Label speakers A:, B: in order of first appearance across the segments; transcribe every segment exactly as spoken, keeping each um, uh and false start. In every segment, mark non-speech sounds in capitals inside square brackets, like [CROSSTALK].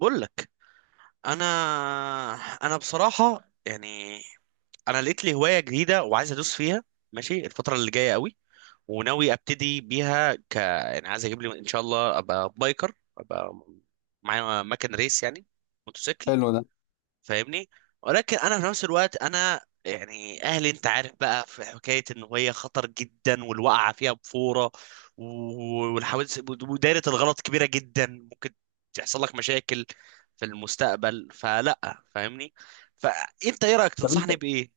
A: بقول لك. انا انا بصراحه يعني انا لقيت لي هوايه جديده وعايز ادوس فيها. ماشي، الفتره اللي جايه قوي وناوي ابتدي بيها ك يعني عايز اجيب لي ان شاء الله، ابقى بايكر، ابقى معايا مكن ريس يعني موتوسيكل.
B: حلو ده.
A: فاهمني؟ ولكن انا في نفس الوقت انا يعني اهلي، انت عارف بقى، في حكايه ان هي خطر جدا والوقعه فيها بفوره و- والحوادث ودايره الغلط كبيره جدا، ممكن تحصل لك مشاكل في المستقبل، فلا فاهمني. فانت ايه رايك؟
B: طب انت
A: تنصحني بايه؟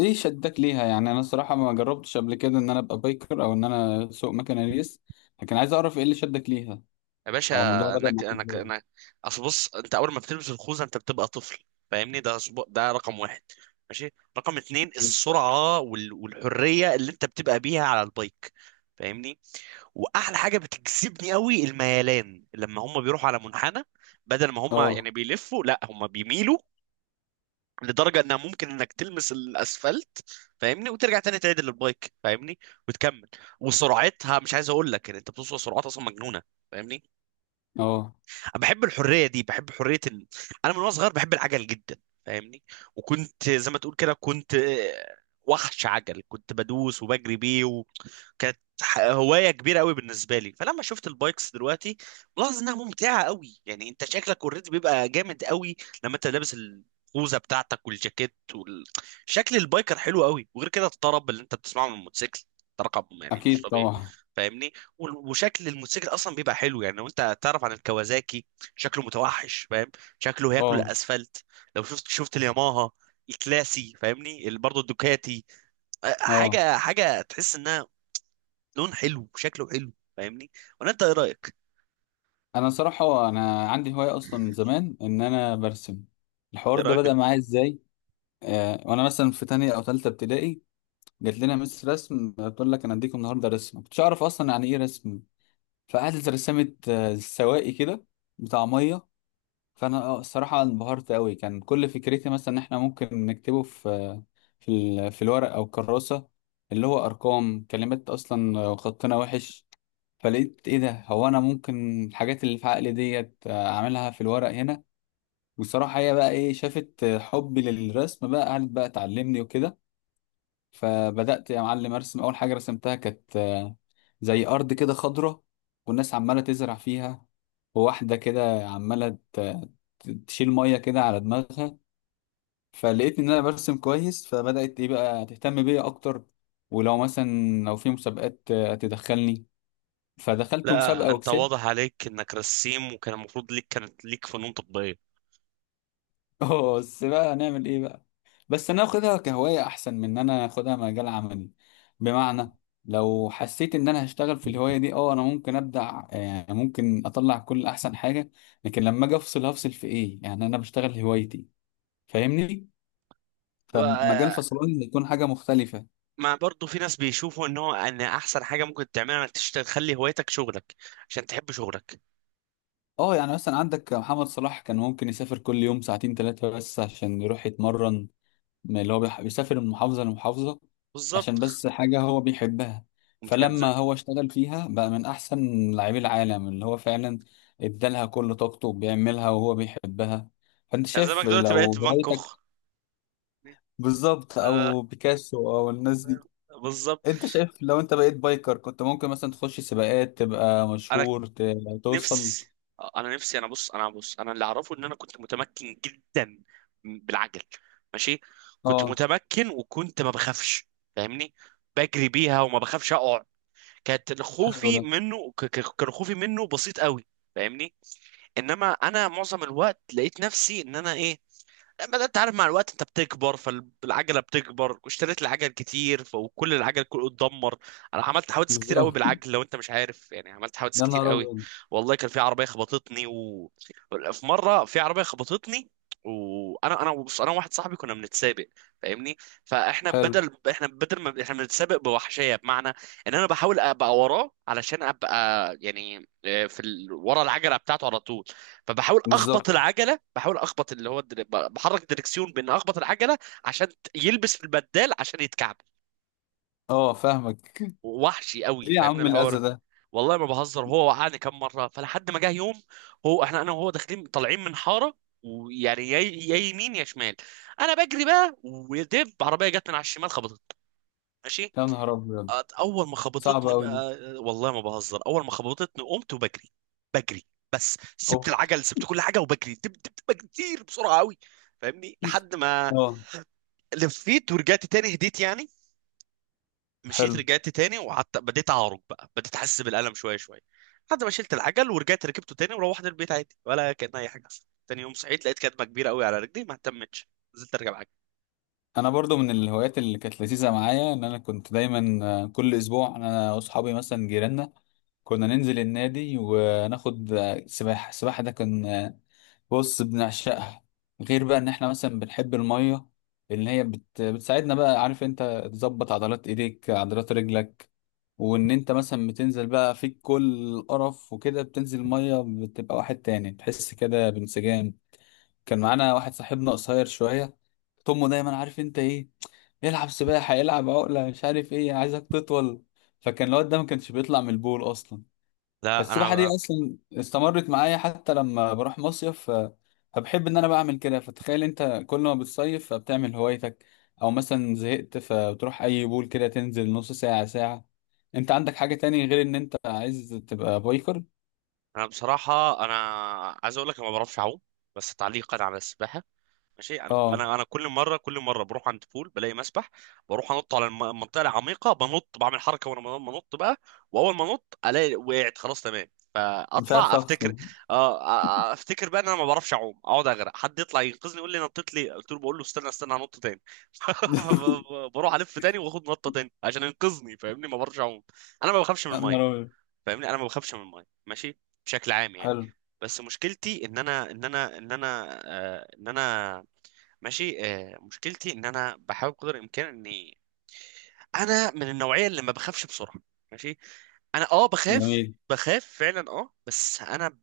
B: ايه شدك ليها؟ يعني انا الصراحه ما جربتش قبل كده ان انا ابقى بايكر او ان انا اسوق مكنه ريس، لكن عايز اعرف ايه اللي شدك ليها
A: يا باشا،
B: او الموضوع بدأ
A: انك
B: معاك
A: انك
B: ازاي.
A: انك اصل بص، انت اول ما بتلبس الخوذه انت بتبقى طفل، فاهمني؟ ده أسبوع- ده رقم واحد، ماشي. رقم اتنين،
B: ماشي.
A: السرعه وال- والحريه اللي انت بتبقى بيها على البايك، فاهمني؟ واحلى حاجه بتجذبني قوي الميلان، لما هم بيروحوا على منحنى بدل ما هم يعني
B: اه.
A: بيلفوا، لا هم بيميلوا لدرجه انها ممكن انك تلمس الاسفلت، فاهمني؟ وترجع تاني تعدل البايك، فاهمني، وتكمل. وسرعتها مش عايز اقول لك، يعني انت بتوصل سرعات اصلا مجنونه، فاهمني؟
B: اه.
A: أنا بحب الحريه دي، بحب حريه ال... انا من وانا صغير بحب العجل جدا، فاهمني؟ وكنت زي ما تقول كده، كنت آه، وحش عجل، كنت بدوس وبجري بيه، كانت ح- هوايه كبيره قوي بالنسبه لي. فلما شفت البايكس دلوقتي ملاحظ انها ممتعه قوي، يعني انت شكلك اوريدي بيبقى جامد قوي لما انت لابس الخوذه بتاعتك والجاكيت وال... شكل البايكر حلو قوي، وغير كده الطرب اللي انت بتسمعه من الموتوسيكل ده رقم، يعني مش
B: اكيد
A: طبيعي،
B: طبعا.
A: فاهمني؟ وال- وشكل الموتوسيكل اصلا بيبقى حلو، يعني لو انت تعرف عن الكوازاكي، شكله متوحش، فاهم؟ شكله هياكل
B: اه.
A: الاسفلت. لو شفت شفت الياماها الكلاسي، فاهمني؟ ال- برضه الدوكاتي،
B: اه.
A: حاجه حاجه تحس انها لون حلو، شكله حلو، فاهمني. ولا انت ايه رايك؟
B: انا صراحه انا عندي هوايه اصلا من زمان ان انا برسم. الحوار
A: يا
B: ده
A: راجل،
B: بدأ معايا ازاي؟ آه وانا مثلا في تانية او تالتة ابتدائي جات لنا مس رسم بتقول لك انا اديكم النهارده رسم، ما كنتش اعرف اصلا يعني ايه رسم. فقعدت رسمت آه، سواقي كده بتاع ميه. فانا آه، الصراحه انبهرت قوي. كان كل فكرتي مثلا ان احنا ممكن نكتبه في في ال- في الورق او الكراسه، اللي هو ارقام كلمات، اصلا خطنا وحش. فلقيت ايه ده، هو انا ممكن الحاجات اللي في عقلي ديت اعملها في الورق هنا. وصراحه هي بقى ايه، شافت حبي للرسم بقى قعدت بقى تعلمني وكده. فبدأت يا معلم أرسم. أول حاجة رسمتها كانت آه، زي أرض كده خضرة والناس عمالة تزرع فيها، وواحدة كده عمالة ت- ت- تشيل مية كده على دماغها. فلقيت إن أنا برسم كويس، فبدأت إيه بقى تهتم بيا أكتر، ولو مثلا لو في مسابقات آه، تدخلني. فدخلت
A: لا
B: مسابقة
A: انت
B: وكسبت.
A: واضح عليك انك رسيم، وكان المفروض ليك كانت ليك فنون تطبيقيه.
B: [LAUGHS] بس بقى هنعمل إيه بقى؟ بس انا اخدها كهواية احسن من ان انا اخدها مجال عملي. بمعنى، لو حسيت ان انا هشتغل في الهواية دي، اه انا ممكن ابدع، يعني ممكن اطلع كل احسن حاجة، لكن لما اجي افصل هفصل في ايه؟ يعني انا بشتغل هوايتي، فاهمني؟ فمجال
A: بقى-
B: فصلان يكون حاجة مختلفة.
A: ما برضه في ناس بيشوفوا ان هو ان احسن حاجه ممكن تعملها انك تشتغل تخلي هوايتك شغلك، عشان تحب شغلك.
B: اه، يعني مثلا عندك محمد صلاح، كان ممكن يسافر كل يوم ساعتين ثلاثة بس عشان يروح يتمرن. ما اللي هو بيح- بيسافر من محافظة لمحافظة عشان
A: بالظبط.
B: بس حاجة هو بيحبها.
A: قمت كان
B: فلما
A: زمان.
B: هو اشتغل فيها بقى من أحسن لاعبي العالم، اللي هو فعلا ادالها كل طاقته، بيعملها وهو بيحبها. فأنت
A: كان
B: شايف
A: زمانك دلوقتي
B: لو
A: بقيت في بانكوك.
B: هوايتك. بالظبط،
A: آه،
B: أو بيكاسو أو الناس دي.
A: بالظبط.
B: أنت شايف لو أنت بقيت بايكر كنت ممكن مثلا تخش سباقات، تبقى
A: انا
B: مشهور، ت- توصل.
A: نفسي، آه، انا نفسي، انا بص، انا بص، انا اللي اعرفه ان انا كنت متمكن جدا بالعجل، ماشي. كنت
B: اه.
A: متمكن وكنت ما بخافش، فاهمني؟ بجري بيها وما بخافش اقع. كانت
B: حلو
A: خوفي
B: ده.
A: منه ك- ك- كان خوفي منه بسيط قوي، فاهمني؟ انما انا معظم الوقت لقيت نفسي ان انا ايه، بدأت، انت عارف، مع الوقت انت بتكبر، فالعجله بتكبر، واشتريت العجل كتير ف- وكل العجل كله اتدمر. انا عملت حوادث كتير قوي
B: بالظبط.
A: بالعجل، لو انت مش عارف، يعني عملت حوادث
B: يا
A: كتير
B: نهار
A: قوي.
B: أبيض.
A: والله كان في عربيه خبطتني و... في مره في عربيه خبطتني، وانا انا بص، انا واحد صاحبي كنا بنتسابق، فاهمني؟ فاحنا
B: حلو.
A: بدل احنا بدل ما احنا بنتسابق بوحشيه، بمعنى ان انا بحاول ابقى وراه علشان ابقى يعني آه، في ال... ورا العجله بتاعته على طول، فبحاول
B: بالظبط.
A: اخبط العجله، بحاول اخبط اللي هو الدر... بحرك الدركسيون بان اخبط العجله عشان ت- يلبس في البدال عشان يتكعب.
B: اه، فاهمك.
A: وحشي
B: [LAUGHS]
A: قوي،
B: ليه يا
A: فاهمني
B: عم الأذى
A: الحوار؟
B: ده؟
A: والله ما بهزر، هو وقعني كام مره، فلحد ما جه يوم هو احنا انا وهو داخلين طالعين من حاره، ويعني يا يا يمين يا شمال، انا بجري بقى ودب عربيه جت من على الشمال خبطت، ماشي.
B: يا نهار أبيض.
A: أت- اول ما خبطتني
B: صعبة أوي دي.
A: بقى، والله ما بهزر، اول ما خبطتني قمت وبجري، بجري، بس سبت
B: أوه.
A: العجل، سبت كل حاجه، وبجري دب دب دب كتير بسرعه قوي، فاهمني؟ لحد ما
B: أه.
A: لفيت ورجعت تاني، هديت يعني، مشيت
B: حلو.
A: رجعت تاني وقعدت بديت اعرج بقى، بديت احس بالالم شويه شويه، لحد ما شلت العجل ورجعت ركبته تاني وروحت البيت عادي ولا كان اي حاجه حصلت. تاني يوم صحيت لقيت كدمه كبيره قوي على رجلي، ما اهتمتش، نزلت اركب عجل.
B: أنا برضو من الهوايات اللي كانت لذيذة معايا إن أنا كنت دايما آه، كل أسبوع أنا وأصحابي مثلا جيراننا كنا ننزل النادي وناخد آه، سباحة. السباحة ده كان آه، بص بنعشقها. غير بقى إن إحنا مثلا بنحب المية، إن هي بت... بتساعدنا بقى، عارف أنت، تظبط عضلات إيديك عضلات رجلك. وإن أنت مثلا بتنزل بقى فيك كل القرف وكده، بتنزل المية بتبقى واحد تاني، تحس كده بانسجام. كان معانا واحد صاحبنا قصير شوية، طمه دايما عارف انت ايه، العب سباحة، العب عقلة، مش عارف ايه، عايزك تطول. فكان الواد ده ما كانش بيطلع من البول اصلا.
A: لا
B: فالسباحة دي
A: انا
B: اصلا استمرت معايا حتى لما بروح مصيف، ف- فبحب ان انا بعمل كده. فتخيل انت كل ما بتصيف فبتعمل هوايتك، او مثلا زهقت فبتروح اي بول كده تنزل نص ساعة ساعة. انت عندك حاجة تاني غير ان انت عايز تبقى بايكر؟
A: انا بصراحه انا عايز اقول لك انا ما بعرفش اعوم، بس تعليقا على السباحه، ماشي. انا
B: اه.
A: انا انا كل مره كل مره بروح عند بول بلاقي مسبح، بروح انط على الم- المنطقه العميقه، بنط بعمل حركه وانا بن- بنط بقى، واول ما انط الاقي وقعت خلاص تمام،
B: مش
A: فاطلع
B: عارف اخرج.
A: افتكر، اه، آه، افتكر بقى ان انا ما بعرفش اعوم، اقعد اغرق، حد يطلع ينقذني، يقول لي نطيت، لي قلت له بقول له استنى، استنى هنط تاني. [LAUGHS] ف-
B: [LAUGHS]
A: ب- بروح الف تاني واخد نطه تاني عشان ينقذني، فاهمني؟ ما بعرفش اعوم. انا ما بخافش من
B: يا نهار
A: الميه،
B: أبيض.
A: فاهمني؟ انا ما بخافش من الميه، ماشي، بشكل عام يعني.
B: حلو.
A: بس مشكلتي ان انا ان انا ان انا آه، ان انا، ماشي، آه مشكلتي ان انا بحاول قدر الامكان اني، انا من النوعيه اللي ما بخافش بسرعه، ماشي. انا اه بخاف،
B: جميل.
A: بخاف فعلا اه، بس انا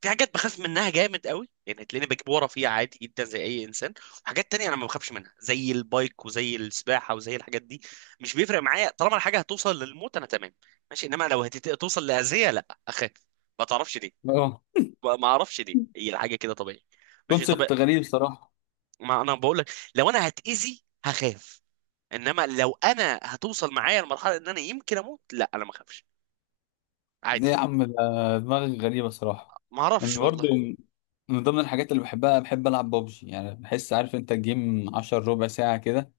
A: في حاجات بخاف منها جامد قوي، يعني تلاقيني بجيب ورا فيها عادي جدا زي اي انسان. وحاجات تانية انا ما بخافش منها زي البايك وزي السباحه وزي الحاجات دي، مش بيفرق معايا طالما الحاجه هتوصل للموت انا تمام، ماشي. انما لو هتوصل لاذيه لا اخاف، ما تعرفش ليه.
B: اه،
A: ما ما اعرفش ليه، هي الحاجه كده طبيعي، ماشي طبيعي.
B: كونسبت غريب صراحة.
A: ما انا بقول لك، لو انا هتاذي هخاف، انما لو انا هتوصل معايا لمرحله ان انا يمكن اموت لا انا ما اخافش،
B: ايه يا
A: عادي.
B: عم ده، دماغك غريبة صراحة.
A: ما اعرفش
B: ان برضه
A: والله.
B: من ضمن الحاجات اللي بحبها، بحب العب بابجي. يعني بحس، عارف انت، الجيم عشرة ربع ساعة كده.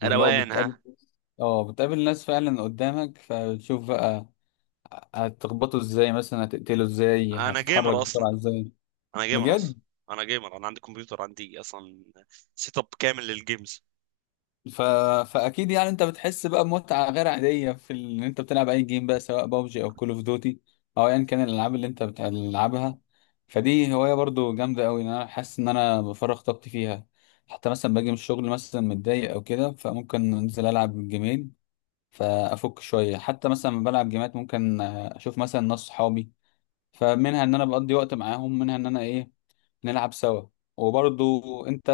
B: واللي هو
A: روقان،
B: بتقابل.
A: ها؟
B: اه، بتقابل ناس فعلا قدامك، فبتشوف بقى هتخبطه ازاي، مثلا هتقتله ازاي،
A: انا
B: هتتحرك
A: جيمر اصلا،
B: بسرعة ازاي.
A: انا جيمر
B: بجد.
A: اصلا، انا جيمر، انا عندي كمبيوتر، عندي اصلا سيت اب كامل للجيمز.
B: ف... فاكيد يعني انت بتحس بقى بمتعه غير عاديه في ال- ان انت بتلعب اي جيم بقى، سواء بابجي او كول اوف دوتي او ايا كان الالعاب اللي انت بتلعبها. فدي هوايه برضو جامده قوي، ان انا حاسس ان انا بفرغ طاقتي فيها. حتى مثلا باجي من الشغل مثلا متضايق او كده، فممكن انزل العب جيمين فافك شويه. حتى مثلا لما بلعب جيمات ممكن آه، اشوف مثلا ناس صحابي. فمنها ان انا بقضي وقت معاهم، منها ان انا ايه، نلعب سوا. وبرضو انت،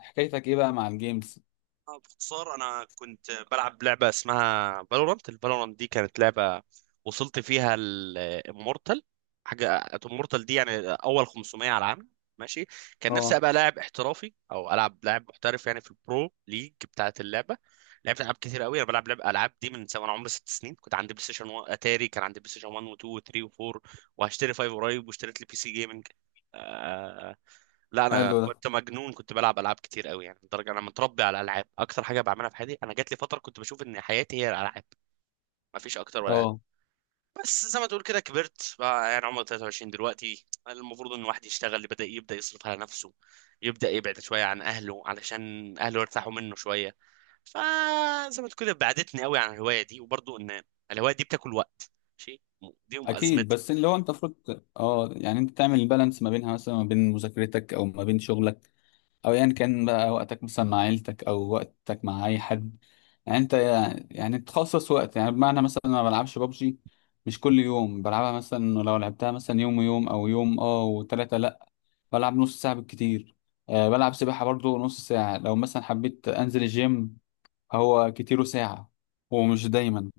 B: حكايتك ايه بقى مع الجيمز؟
A: آه، باختصار انا كنت بلعب لعبه اسمها فالورانت، الفالورانت دي كانت لعبه وصلت فيها الامورتال، حاجه امورتال دي يعني اول خمسمئة على العالم، ماشي. كان نفسي
B: اه.
A: ابقى لاعب احترافي او العب لاعب محترف يعني في البرو ليج بتاعه اللعبه. لعبت العاب كتير قوي، انا بلعب لعب العاب دي من سواء انا عمري ست سنين، كنت عندي بلاي ستيشن و... اتاري، كان عندي بلاي ستيشن واحد و2 و3 و4، وهشتري خمسة قريب، واشتريت لي بي سي جيمنج. لا انا
B: حلو ده.
A: كنت مجنون، كنت بلعب العاب كتير قوي، يعني لدرجه انا متربي على الالعاب، اكتر حاجه بعملها في حياتي، انا جات لي فتره كنت بشوف ان حياتي هي الالعاب، ما فيش اكتر ولا اقل.
B: اه
A: بس زي ما تقول كده كبرت بقى، يعني عمري تلاته وعشرين دلوقتي، المفروض ان الواحد يشتغل، بدا يبدا يصرف على نفسه، يبدا يبعد شويه عن اهله علشان اهله يرتاحوا منه شويه. فزي ما تقول كده بعدتني قوي عن الهوايه دي، وبرضه ان الهوايه دي بتاكل وقت، ماشي، دي
B: اكيد.
A: ازمتي.
B: بس اللي هو انت المفروض، اه، يعني انت تعمل البالانس ما بينها، مثلا ما بين مذاكرتك او ما بين شغلك، او ايا يعني كان بقى وقتك مثلا مع عيلتك او وقتك مع اي حد. يعني انت يعني تخصص وقت. يعني بمعنى مثلا أنا ما بلعبش بابجي، مش كل يوم بلعبها. مثلا لو لعبتها مثلا يوم ويوم او يوم اه وثلاثة، لا، بلعب نص ساعة بالكتير. أه بلعب سباحة برضو نص ساعة. لو مثلا حبيت انزل الجيم، هو كتيره ساعة، ومش دايما.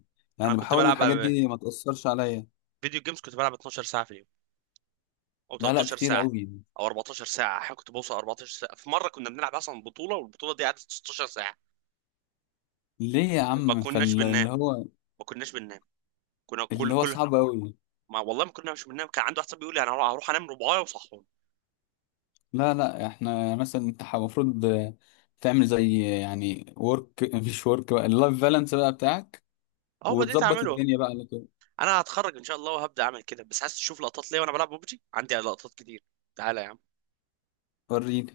A: انا
B: يعني
A: كنت
B: بحاول
A: بلعب
B: الحاجات
A: على
B: دي ما تأثرش عليا.
A: فيديو جيمز، كنت بلعب اتناشر ساعه في اليوم او
B: لا لا،
A: تلتاشر
B: كتير
A: ساعه
B: قوي.
A: او اربعتاشر ساعه، احيانا كنت بوصل اربعتاشر ساعه، في مره كنا بنلعب اصلا بطوله والبطوله دي قعدت ستاشر ساعه،
B: ليه يا
A: ما
B: عم؟
A: كناش بننام،
B: فاللي هو،
A: ما كناش بننام، كنا
B: اللي
A: كل
B: هو
A: كل
B: صعب قوي.
A: ما، والله ما كناش بننام، كان عنده واحد صاحبي بيقول لي انا هروح انام ربعايه وصحوني.
B: لا لا، احنا مثلا انت ح- المفروض تعمل زي يعني ورك، [LAUGHS] مش ورك بقى، اللايف بالانس بقى بتاعك،
A: اهو بديت
B: وتظبط
A: اعمله،
B: الدنيا بقى على كده.
A: انا هتخرج ان شاء الله وهبدا اعمل كده، بس عايز تشوف لقطات ليا وانا بلعب ببجي؟ عندي لقطات كتير، تعالى يا عم.
B: وريني.